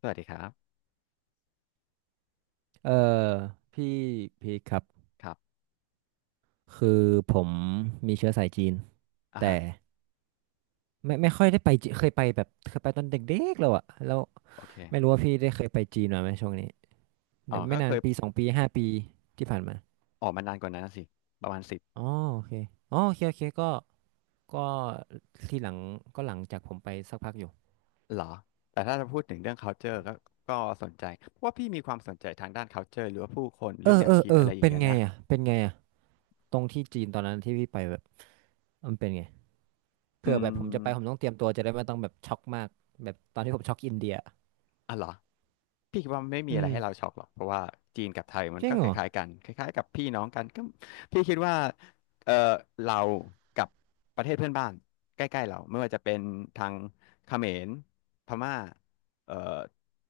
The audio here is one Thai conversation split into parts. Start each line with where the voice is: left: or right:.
left: สวัสดีครับ
right: เออพี่พีคครับ
left: ครับ
right: คือผมมีเชื้อสายจีน
left: อ่า
right: แต่
left: ฮะ
right: ไม่ค่อยได้ไปจีเคยไปแบบเคยไปตอนเด็กๆแล้วอะแล้ว
left: โอเค
right: ไม่รู้ว่าพี่ได้เคยไปจีนมาไหมช่วงนี้
left: อ๋อ
right: เดี๋ยวไม่
left: ก็
right: นา
left: เค
right: น
left: ย
right: ปี2 ปี5 ปีที่ผ่านมา
left: ออกมานานกว่านั้นนะสิ ประมาณสิบ
right: อ๋อโอเคอ๋อโอเคโอเคก็ที่หลังก็หลังจากผมไปสักพักอยู่
left: เหรอ แต่ถ้าจะพูดถึงเรื่อง culture ก็ก็สนใจเพราะว่าพี่มีความสนใจทางด้าน culture หรือว่าผู้คนห
right: เอ
left: รื
right: อ
left: อแน
right: เอ
left: ว
right: อ
left: คิด
right: เออ
left: อะไรอย่าง
right: เป็น
left: เงี้ย
right: ไง
left: นะ
right: อะเป็นไงอะตรงที่จีนตอนนั้นที่พี่ไปแบบมันเป็นไงเผื่
left: อื
right: อแบบผมจะ
left: ม
right: ไปผมต้องเตรียมตัวจะได้ไม่ต้องแบบช็อกมากแบบตอนที่ผมช็อกอินเดีย
left: อ่ะเหรอพี่คิดว่าไม่มี
right: อื
left: อะไรให้เรา
right: ม
left: ช็อกหรอกเพราะว่าจีนกับไทยมั
right: จ
left: น
right: ริ
left: ก็
right: ง
left: ค
right: เหรอ
left: ล้ายๆกันคล้ายๆกับพี่น้องกันก็พี่คิดว่าเออเรากับประเทศเพื่อนบ้านใกล้ๆเราไม่ว่าจะเป็นทางเขมรพม่าเออ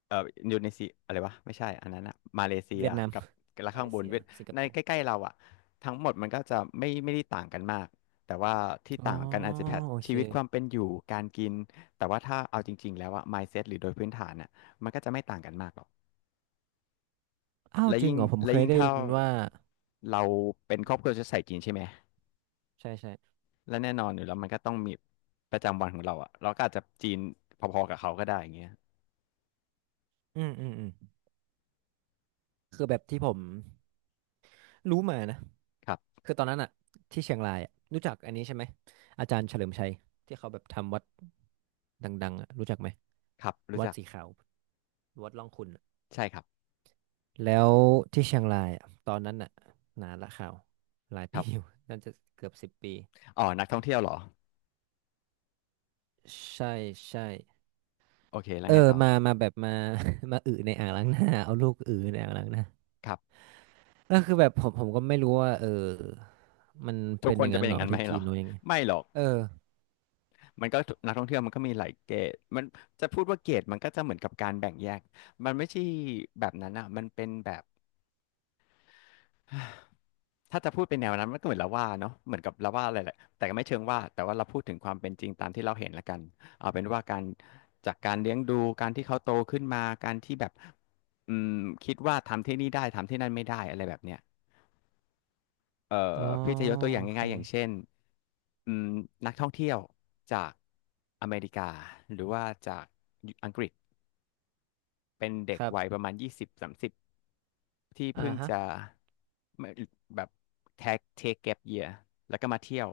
left: เอออินโดนีเซียอะไรวะไม่ใช่อันนั้นอะมาเลเซีย
right: เวียดนาม
left: กับและ
right: มา
left: ข้า
right: เล
left: งบน
right: เซีย
left: เวียด
right: สิงค
left: ใน
right: โป
left: ใก
right: ร์
left: ล้ๆเราอะทั้งหมดมันก็จะไม่ได้ต่างกันมากแต่ว่าที่
right: อ๋อ
left: ต่างกันอาจจะแพท
right: โอเค
left: ชีวิตความเป็นอยู่การกินแต่ว่าถ้าเอาจริงๆแล้วอะ mindset หรือโดยพื้นฐานอะ มันก็จะไม่ต่างกันมากหรอก
right: อ้าว
left: และ
right: จริง
left: ยิ่ง
right: เหรอผม
left: และ
right: เคย
left: ยิ่ง
right: ได้
left: ถ้า
right: ยินว่า
left: เราเป็นครอบครัวเชื้อสายจีนใช่ไหม
right: ใช่ใช่
left: และแน่นอนอยู่แล้วมันก็ต้องมีประจำวันของเราอะเราก็อาจจะจีนพอๆกับเขาก็ได้อย่างเงี้ย
right: อืมอืมอืมคือแบบที่ผมรู้มานะ
left: ครับ
right: คือตอนนั้นอะที่เชียงรายอะรู้จักอันนี้ใช่ไหมอาจารย์เฉลิมชัยที่เขาแบบทำวัดดังๆอะรู้จักไหม
left: ครับรู้
right: วัด
left: จัก
right: สีขาววัดร่องขุ่นอะ
left: ใช่ครับ
right: แล้วที่เชียงรายอะตอนนั้นอะนานละข่าวหลาย
left: ค
right: ปี
left: รั
right: อยู่
left: บ
right: น่าจะเกือบ10 ปี
left: อ๋อนักท่องเที่ยวเหรอ
right: ใช่ใช่
left: โอเคแล้
right: เอ
left: ว
right: อ
left: ไงต่อ
right: มามาแบบมา มาอึในอ่างล้างหน้าเอาลูกอึในอ่างล้างหน้า
left: ครับ
right: เออคือแบบผมก็ไม่รู้ว่ามัน
left: ทุก
right: เป็น
left: ค
right: อ
left: น
right: ย่าง
left: จะ
right: นั้
left: เป็
right: น
left: นอ
right: เหร
left: ย่าง
right: อ
left: นั้นไหม
right: ที่
left: เหร
right: จี
left: อ
right: นหรือยังไง
left: ไม่หรอก
right: เออ
left: มันก็นักท่องเที่ยวมันก็มีหลายเกรดมันจะพูดว่าเกรดมันก็จะเหมือนกับการแบ่งแยกมันไม่ใช่แบบนั้นอ่ะมันเป็นแบบ ถ้าจะพูดเป็นแนวนั้นมันก็เหมือนละว่าเนาะเหมือนกับละว่าอะไรแหละแต่ก็ไม่เชิงว่าแต่ว่าเราพูดถึงความเป็นจริงตามที่เราเห็นละกันเอาเป็นว่าการจากการเลี้ยงดูการที่เขาโตขึ้นมาการที่แบบอืมคิดว่าทำที่นี่ได้ทำที่นั่นไม่ได้อะไรแบบเนี้ยเอ่อ
right: อ๋อ
left: พี่จะยกตัวอย่า
right: โอ
left: ง
right: เค
left: ง่ายๆอย่างเช่นอืมนักท่องเที่ยวจากอเมริกาหรือว่าจากอังกฤษเป็นเด็
right: ค
left: ก
right: รั
left: วัยป
right: บ
left: ระมาณ20-30 ที่
right: อ่า
left: เพิ่ง
right: ฮะ
left: จะไม่แบบแท็กเทคแกปเยียแล้วก็มาเที่ยว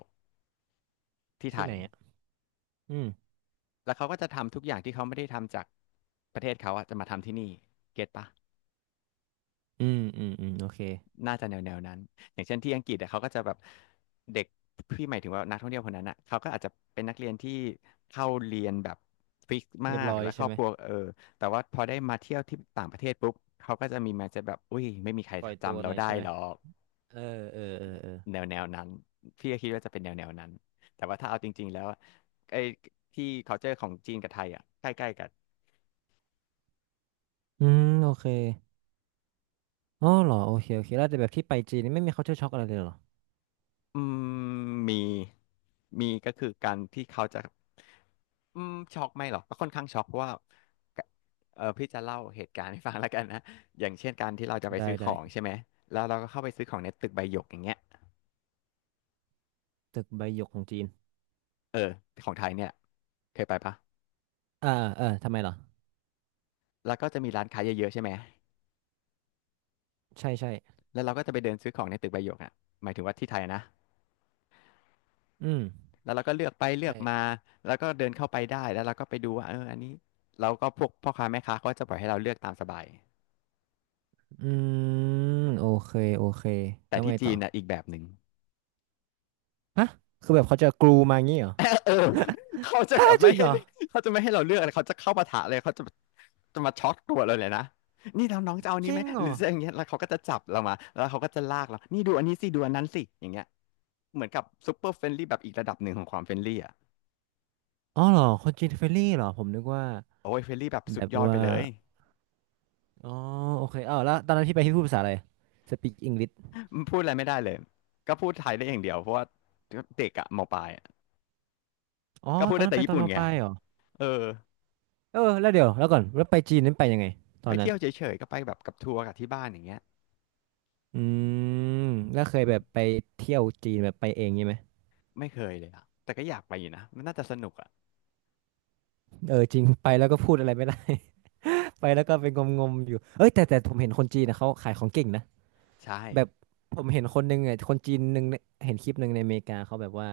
left: ที่ไท
right: ที่ไห
left: ย
right: นอ่ะอืม
left: แล้วเขาก็จะทำทุกอย่างที่เขาไม่ได้ทำจากประเทศเขาอะจะมาทำที่นี่เก็ตปะ
right: อืมอืมอืมโอเค
left: น่าจะแนวนั้นอย่างเช่นที่อังกฤษอะเขาก็จะแบบเด็กพี่หมายถึงว่านักท่องเที่ยวคนนั้นอะเขาก็อาจจะเป็นนักเรียนที่เข้าเรียนแบบฟิกมา
right: เรียบ
left: ก
right: ร้อย
left: และคร
right: ใช่
left: อบ
right: ไหม
left: ครัวเออแต่ว่าพอได้มาเที่ยวที่ต่างประเทศปุ๊บเขาก็จะมีมาจะแบบอุ้ยไม่มีใคร
right: ปล่อยตัว
left: จำ
right: ห
left: เรา
right: น่อย
left: ได้
right: ใช่ไหม
left: หรอก
right: เออเออเออเออ
left: แนวนั้นพี่ก็คิดว่าจะเป็นแนวนั้นแต่ว่าถ้าเอาจริงๆแล้วอะไอ้ที่ culture ของจีนกับไทยอ่ะใกล้ๆกัน
right: อืมโอเคอ๋อเหรอโอเคโอเคแล้วแต่แบบที่ไปจีนนี่ไม่มี culture shock อะไรเลยเหรอ
left: อืมมีมีก็คือการที่เขาจะอืมช็อกไหม่หรอกก็ค่อนข้างช็อกเพราะว่าเออพี่จะเล่าเหตุการณ์ให้ฟังแล้วกันนะอย่างเช่นการที่เราจะไป
right: ได้
left: ซื้อของ
right: ได้
left: ใช่ไหมแล้วเราก็เข้าไปซื้อของในตึกใบหยกอย่างเงี้ย
right: ตึกใบหยกของจีน
left: เออของไทยเนี่ยเคยไปปะ
right: อ่าเออทำไมเหรอ
left: แล้วก็จะมีร้านค้าเยอะๆใช่ไหม
right: ใช่ใช่
left: แล้วเราก็จะไปเดินซื้อของในตึกใบหยกอ่ะหมายถึงว่าที่ไทยนะ
right: อืม
left: แล้วเราก็เลือกไปเลือกมา
right: ใช่
left: แล้วก็เดินเข้าไปได้แล้วเราก็ไปดูว่าเอออันนี้เราก็พวกพ่อค้าแม่ค้าเขาก็จะปล่อยให้เราเลือกตามสบาย
right: อืมโอเคโอเค
left: แต่
right: แล้ว
left: ที่
right: ไง
left: จี
right: ต่อ
left: นน่ะอีกแบบหนึ่ง
right: ฮะคือแบบเขาจะกรูมางี้เหรอ
left: เออเขาจะแบบ
right: จ
left: ไม่
right: ริง
left: ให้
right: เหรอ
left: เขาจะไม่ให้เราเลือกอะไรเขาจะเข้าปะทะเลยเขาจะจะมาช็อตตัวเราเลยนะนี่เราน้องจะเอาอัน
right: จ
left: นี้
right: ริ
left: ไหม
right: งเหร
left: หรื
right: อ
left: อจะอย่างเงี้ยแล้วเขาก็จะจับเรามาแล้วเขาก็จะลากเรานี่ดูอันนี้สิดูอันนั้นสิอย่างเงี้ยเหมือนกับซุปเปอร์เฟรนลี่แบบอีกระดับหนึ่งของความเฟรนลี่อ่ะ
right: อ๋อเหรอคนจีนเฟรนลี่เหรอผมนึกว่า
left: โอ้ยเฟรนลี่แบบ
right: แบ
left: สุด
right: บ
left: ยอดไป
right: ว่า
left: เลย
right: อ๋อโอเคเออแล้วตอนนั้นพี่ไปพี่พูดภาษาอะไรสปีกอังกฤษ
left: พูดอะไรไม่ได้เลยก็พูดไทยได้อย่างเดียวเพราะว่าเด็กอะมปลายอะ
right: อ๋อ
left: ก็พูด
right: ตอน
left: ได้
right: นั้น
left: แต่
right: ไปต
left: ญี่
right: อน
left: ปุ่น
right: ม
left: ไง
right: ปลายเหรอ
left: เออ
right: เออแล้วเดี๋ยวแล้วก่อนแล้วไปจีนนั้นไปยังไงต
left: ไป
right: อนนั้
left: เที่
right: น
left: ยวเฉยๆ ก็ไปแบบกับทัวร์กับที่บ้านอย่างเงี้ย
right: อืมแล้วเคยแบบไปเที่ยวจีนแบบไปเองงี้ไหม
left: ไม่เคยเลยอ่ะแต่ก็อยากไปอยู่นะ มันน่าจะสนุกอ่ะ
right: เออจริงไปแล้วก็พูดอะไรไม่ได้ ไปแล้วก็เป็นงมๆอยู่เอ้ยแต่ผมเห็นคนจีนนะเขาขายของเก่งนะ
left: ใช่
right: แบบผมเห็นคนหนึงอ่ะคนจีนหนึ่งเนี่ยเห็นคลิปหนึ่งในอเมริกาเขาแบบว่า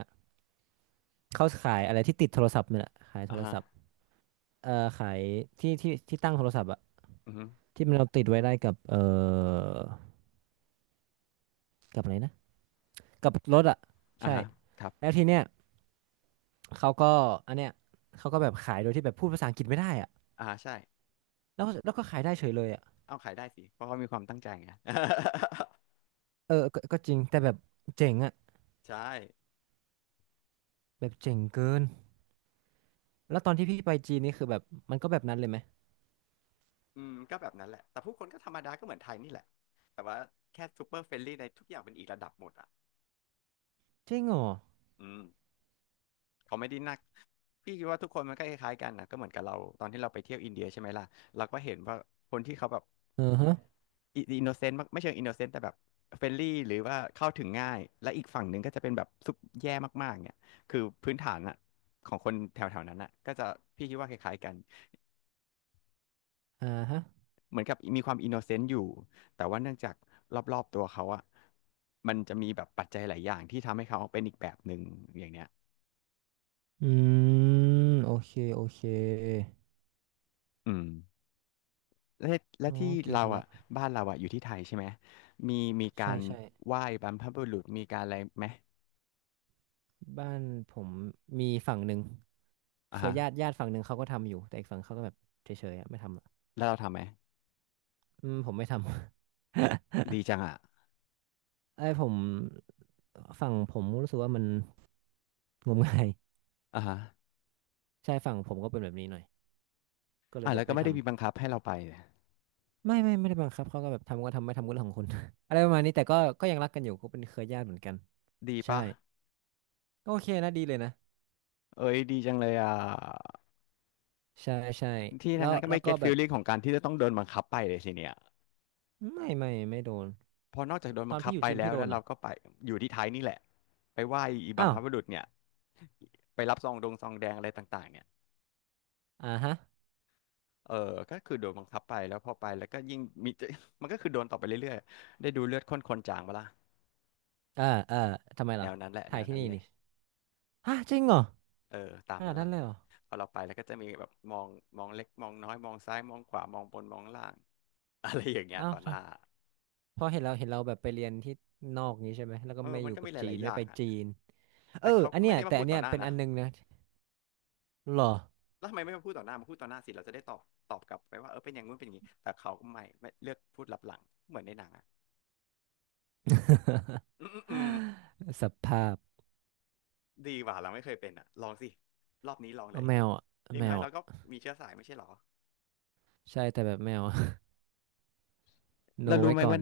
right: เขาขายอะไรที่ติดโทรศัพท์เนี่ยแหละขายโท
left: อ่า
right: ร
left: ฮะ
right: ศัพท์ เอ่อขายที่ตั้งโทรศัพท์อะ
left: อือฮึ
right: ที่มันเราติดไว้ได้กับกับอะไรนะกับรถอะ
left: อ่า
right: ใช่
left: ฮะครับ
right: แล้วทีเนี้ยเขาก็อันเนี้ยเขาก็แบบขายโดยที่แบบพูดภาษาอังกฤษไม่ได้อะ
left: อ่าใช่
right: แล้วก็ขายได้เฉยเลยอะ
left: เอาขายได้สิ เพราะเขามีความตั้งใจไง
right: เออก็จริงแต่แบบเจ๋งอะ
left: ใช่
right: แบบเจ๋งเกินแล้วตอนที่พี่ไปจีนนี่คือแบบมันก็แบบนั้นเลยไหม
left: อืมก็แบบนั้นแหละแต่ผู้คนก็ธรรมดาก็เหมือนไทยนี่แหละ แต่ว่าแค่ซูเปอร์เฟรนลี่ในทุกอย่างเป็นอีกระดับหมดอ่ะ
right: จริงเหรอ
left: อืม เขาไม่ได้นักพี่คิดว่าทุกคนมันก็คล้ายๆกันนะก็เหมือนกับเราตอนที่เราไปเที่ยวอินเดียใช่ไหมล่ะเราก็เห็นว่าคนที่เขาแบบ
right: เออฮะ
left: อินโนเซนต์ไม่เชิงอินโนเซนต์แต่แบบเฟรนลี่หรือว่าเข้าถึงง่ายและอีกฝั่งหนึ่งก็จะเป็นแบบซุบแย่มากๆเนี่ยคือพื้นฐานอะของคนแถวๆนั้นอะก็จะพี่คิดว่าคล้ายๆกัน
right: อ่าฮะ
left: เหมือนกับมีความอินโนเซนต์อยู่แต่ว่าเนื่องจากรอบๆตัวเขาอะมันจะมีแบบปัจจัยหลายอย่างที่ทำให้เขาเป็นอีกแบบหนึ่งอย่างเนี้ย
right: อืมโอเคโอเค
left: อืม และและ
right: อ๋อ
left: ที่
right: เก็
left: เรา
right: ต
left: อ่ะ
right: ละ
left: บ้านเราอ่ะอยู่ที่ไทยใช่ไหมมีมีกา
right: ใช่
left: ร
right: ใช่
left: ไหว้บรรพบุรุษมีการอะไรไหม
right: บ้านผมมีฝั่งหนึ่ง
left: อ่ะ
right: เคย
left: ฮะ
right: ญาติญาติฝั่งหนึ่งเขาก็ทำอยู่แต่อีกฝั่งเขาก็แบบเฉยๆอะไม่ทำอะ
left: แล้วเราทำไหม
right: อืมผมไม่ทำ
left: ดีจังอ่ะ
right: เอ้ยผมฝั่งผมรู้สึกว่ามันงมงาย
left: อ่ะฮะ
right: ใช่ฝั่งผมก็เป็นแบบนี้หน่อยก็เล
left: อ่ะ
right: ยแบ
left: แล้
right: บ
left: วก็
right: ไม่
left: ไม่ได้มี
right: ทำ
left: บังคับให้เราไป
right: ไม่ได้บังคับเขาก็แบบทำก็ทำไม่ทำก็เรื่องของคุณ อะไรประมาณนี้แต่ก็ยังรักกันอยู่ก็เป็นเคยญาติเหมือนกัน
left: ดี
right: ใช่
left: ปะ
right: ก็โอเคนะดีเลยนะ
left: เอ้ยดีจังเลยอ่ะ
right: ใช่ใช่
left: ที่ทา
right: แล้
left: ง
right: ว
left: นั้นก็
right: แล้
left: ไม่
right: วก็
left: เก็ต
right: แบ
left: ฟีล
right: บ
left: ลิ่งของการที่จะต้องโดนบังคับไปเลยสิเนี่ย
right: ไม่โดน
left: พอนอกจากโดน
right: ต
left: บั
right: อ
left: ง
right: น
left: คั
right: พี่
left: บ
right: อยู่
left: ไป
right: จีน
left: แล้
right: พี่
left: ว
right: โด
left: แล้ว
right: นเหร
left: เรา
right: อ
left: ก็ไปอยู่ที่ไทยนี่แหละไปไหว้อีบัม
right: อ้าว
left: พบุรุษเนี่ยไปรับซองดงซองแดงอะไรต่างๆเนี่ย
right: อ่าฮะ
left: เออก็คือโดนบังคับไปแล้วพอไปแล้วก็ยิ่งมี มันก็คือโดนต่อไปเรื่อยๆได้ดูเลือดข้นคนจางมาล่ะ
right: เออเออทำไม
left: แน
right: ล่ะ
left: วนั้นแหละแน
right: ถ่าย
left: ว
right: ที่
left: นั้น
right: นี่
left: เลย
right: นี่ ฮะจริงเหรอ
left: เออตาม
right: ขนา
left: นั้
right: ด
left: นแห
right: นั้น
left: ละ
right: เลยเหรอ
left: พอเราไปแล้วก็จะมีแบบมองมองเล็ก มองน้อยมองซ้ายมองขวามองบนมองล่าง อะไรอย่างเงี้ย
right: อ้าว
left: ต่อหน้า
right: เพราะเห็นเราเห็นเราแบบไปเรียนที่นอกนี้ใช่ไหมแล้วก็
left: เออ
right: ไม่อ
left: มัน
right: ยู่
left: ก็
right: กั
left: มี
right: บ
left: ห
right: จี
left: ลา
right: น
left: ยๆอ
right: ไม่
left: ย่า
right: ไป
left: งอะ
right: จีนเอ
left: แต่
right: อ
left: เขา
right: อั
left: ก็
right: นเนี้
left: ไม่
right: ย
left: ได้มา
right: แต่
left: พู
right: อั
left: ด
right: น
left: ต่
right: เนี้
left: อ
right: ย
left: หน้า
right: เป็น
left: นะ
right: อันนึงนะหรอ
left: แล้วทำไมไม่มาพูดต่อหน้ามาพูดต่อหน้าสิเราจะได้ตอบตอบกลับไปว่าเออเป็นอย่างงู้นเป็นอย่างงี้แต่เขาก็ไม่เลือกพูดลับหลังเหมือนในหนังอะอืม
right: สภาพ
left: ดีกว่าเราไม่เคยเป็นอ่ะลองสิรอบนี้ลองเล
right: เอา
left: ย
right: แมวอ่ะ
left: อ
right: เอา
left: ย่า
right: แม
left: งน้อ
right: ว
left: ยเรา
right: อ่ะ
left: ก็มีเชื้อสายไม่ใช่หรอ
right: ใช่แต่แบบแมว โน
left: แล้วรู้
right: ไว้
left: ไหม
right: ก่อ
left: ว่า
right: น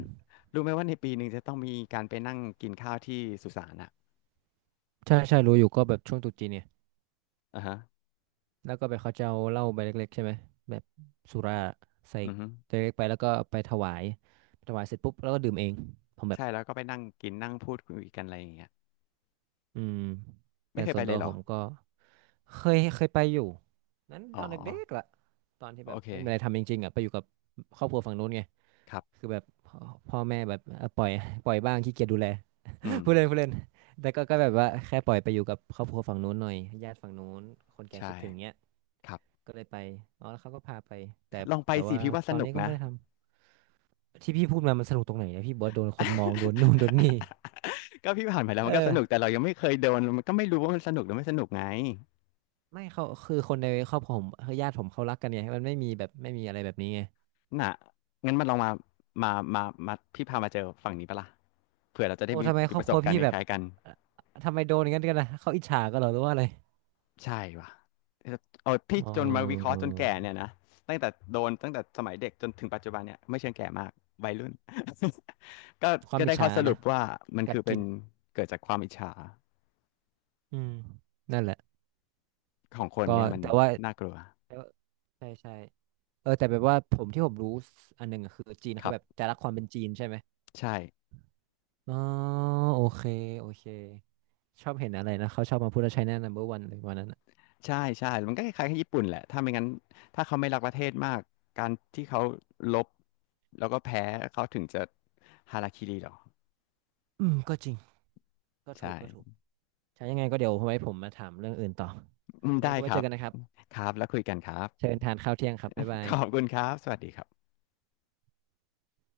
left: รู้ไหมว่าในปีหนึ่งจะต้องมีการไปนั่งกินข้าวที่สุสานอ่ะ
right: ใช่ใช่รู้อยู่ก็แบบช่วงตรุษจีนเนี่ย
left: อ่าฮะ
right: แล้วก็ไปเขาจะเอาเหล้าใบเล็กๆใช่ไหมแบบสุราใส่
left: อือฮึ
right: ใบเล็กไปแล้วก็ไปถวายถวายเสร็จปุ๊บแล้วก็ดื่มเองผมแบบ
left: ใช่แล้วก็ไปนั่งกินนั่งพูดคุยกันอะไรอย่างเงี้ย
right: อืม
left: ไม่
right: แต่
left: เคย
right: ส่
left: ไป
right: วน
left: เล
right: ตั
left: ย
right: ว
left: เหรอ
right: ผมก็ เคยเคยไปอยู่นั้น
left: อ๋
right: ต
left: อ
right: อนเด็กๆล่ะตอนที่แบ
left: โอ
right: บ
left: เค
right: ไม่มีอะไรทำจริงๆอ่ะไปอยู่กับครอบครัวฝั่งนู้นไง
left: ครับ
right: คือแบบพ่อแม่แบบเออปล่อยบ้างขี้เกียจดูแล
left: อืม
right: พูดเล่นพูดเล่นแต่ก็แบบว่าแค่ปล่อยไปอยู่กับครอบครัวฝั่งนู้นหน่อยญาติฝั่งนู้นคนแก่
left: ใช่
right: คิดถึงเนี้ย
left: ครับ
right: ก็เลยไปอ๋อแล้วเขาก็พาไปแต่
left: ลองไป
right: แต่
left: สิ
right: ว่า
left: พี่ว่าส
right: ตอน
left: นุ
right: นี้
left: ก
right: ก็
left: นะ
right: ไม่ได้ทำที่พี่พูดมามันสนุกตรงไหนเนี่ยพี่บอกว่าโดนคนมองโดนนู่นโดนนี่
left: ก็พี่ผ่านมาแล้ว
right: เอ
left: มันก็สนุก
right: อ
left: แต่เรายังไม่เคยโดนมันก็ไม่รู้ว่ามันสนุกหรือไม่สนุกไง
right: ไม่เขาคือคนในครอบครัวผมคือญาติผมเขารักกันไงมันไม่มีแบบไม่มีอะไรแบบนี้ไง
left: น่ะงั้นมันลองมามามาพี่พามาเจอฝั่งนี้ปะล่ะเผื่อเราจะได้
right: โอ้
left: มี
right: ทำไม
left: มี
right: คร
left: ป
right: อบ
left: ระส
right: ครั
left: บ
right: ว
left: การ
right: พี่
left: ณ์ค
right: แบบ
left: ล้ายๆกัน
right: เอ่อทำไมโดนอย่างนั้นกันนะเขาอิจฉากันเหรอหรือว่าอะไร
left: ใช่ว่ะเอาพี่
right: อ๋อ
left: จนมาวิเคราะห์จนแก่เนี่ยนะตั้งแต่โดนตั้งแต่สมัยเด็กจนถึงปัจจุบันเนี่ยไม่เชิงแก่มากวัยรุ่น ก็
right: ความ
left: ก็
right: อิ
left: ได้
right: จ
left: ข้อ
right: ฉา
left: สรุ
right: นะ
left: ปว่ามัน
right: กั
left: คื
right: ด
left: อเป็
right: กิ
left: น
right: น
left: เกิดจากความอิจฉา
right: อืมนั่นแหละ
left: ของคน
right: ก็
left: เนี่ยมัน
right: แต่ว่า
left: น่ากลัว
right: แต่ว่าใช่ใช่เออแต่แบบว่าผมที่ผมรู้อันหนึ่งอะคือจีน
left: ค
right: เขา
left: รั
right: แบบ
left: บ
right: จะรักความเป็นจีนใช่ไหม
left: ใช่
right: อ๋อโอเคโอเคชอบเห็นอะไรนะเขาชอบมาพูดว่าไชน่านมเ m b e r วันเลยวันนั้นอะ
left: ใช่ มันก็คล้ายๆกับญี่ปุ่นแหละ ถ้าไม่งั้นถ้าเขาไม่รักประเทศมาก การที่เขาลบแล้วก็แพ้เขาถึงจะฮาราคิริหรอ
right: อืมก็จริงก็
left: ใช
right: ถูกก็ถูก
left: ่
right: ใช่ยังไงก็เดี๋ยวไว้ผมมาถามเรื่องอื่นต่อ
left: อืม
right: ยังไง
left: ได้
right: ก็
left: ค
right: ไว้
left: รั
right: เจอ
left: บ
right: กันนะครับ
left: ครับ แล้วคุยกันครับ
right: เชิญทานข้าวเที่ยงครับบ๊ายบา
left: ข
right: ย
left: อบคุณครับ สวัสดีครับ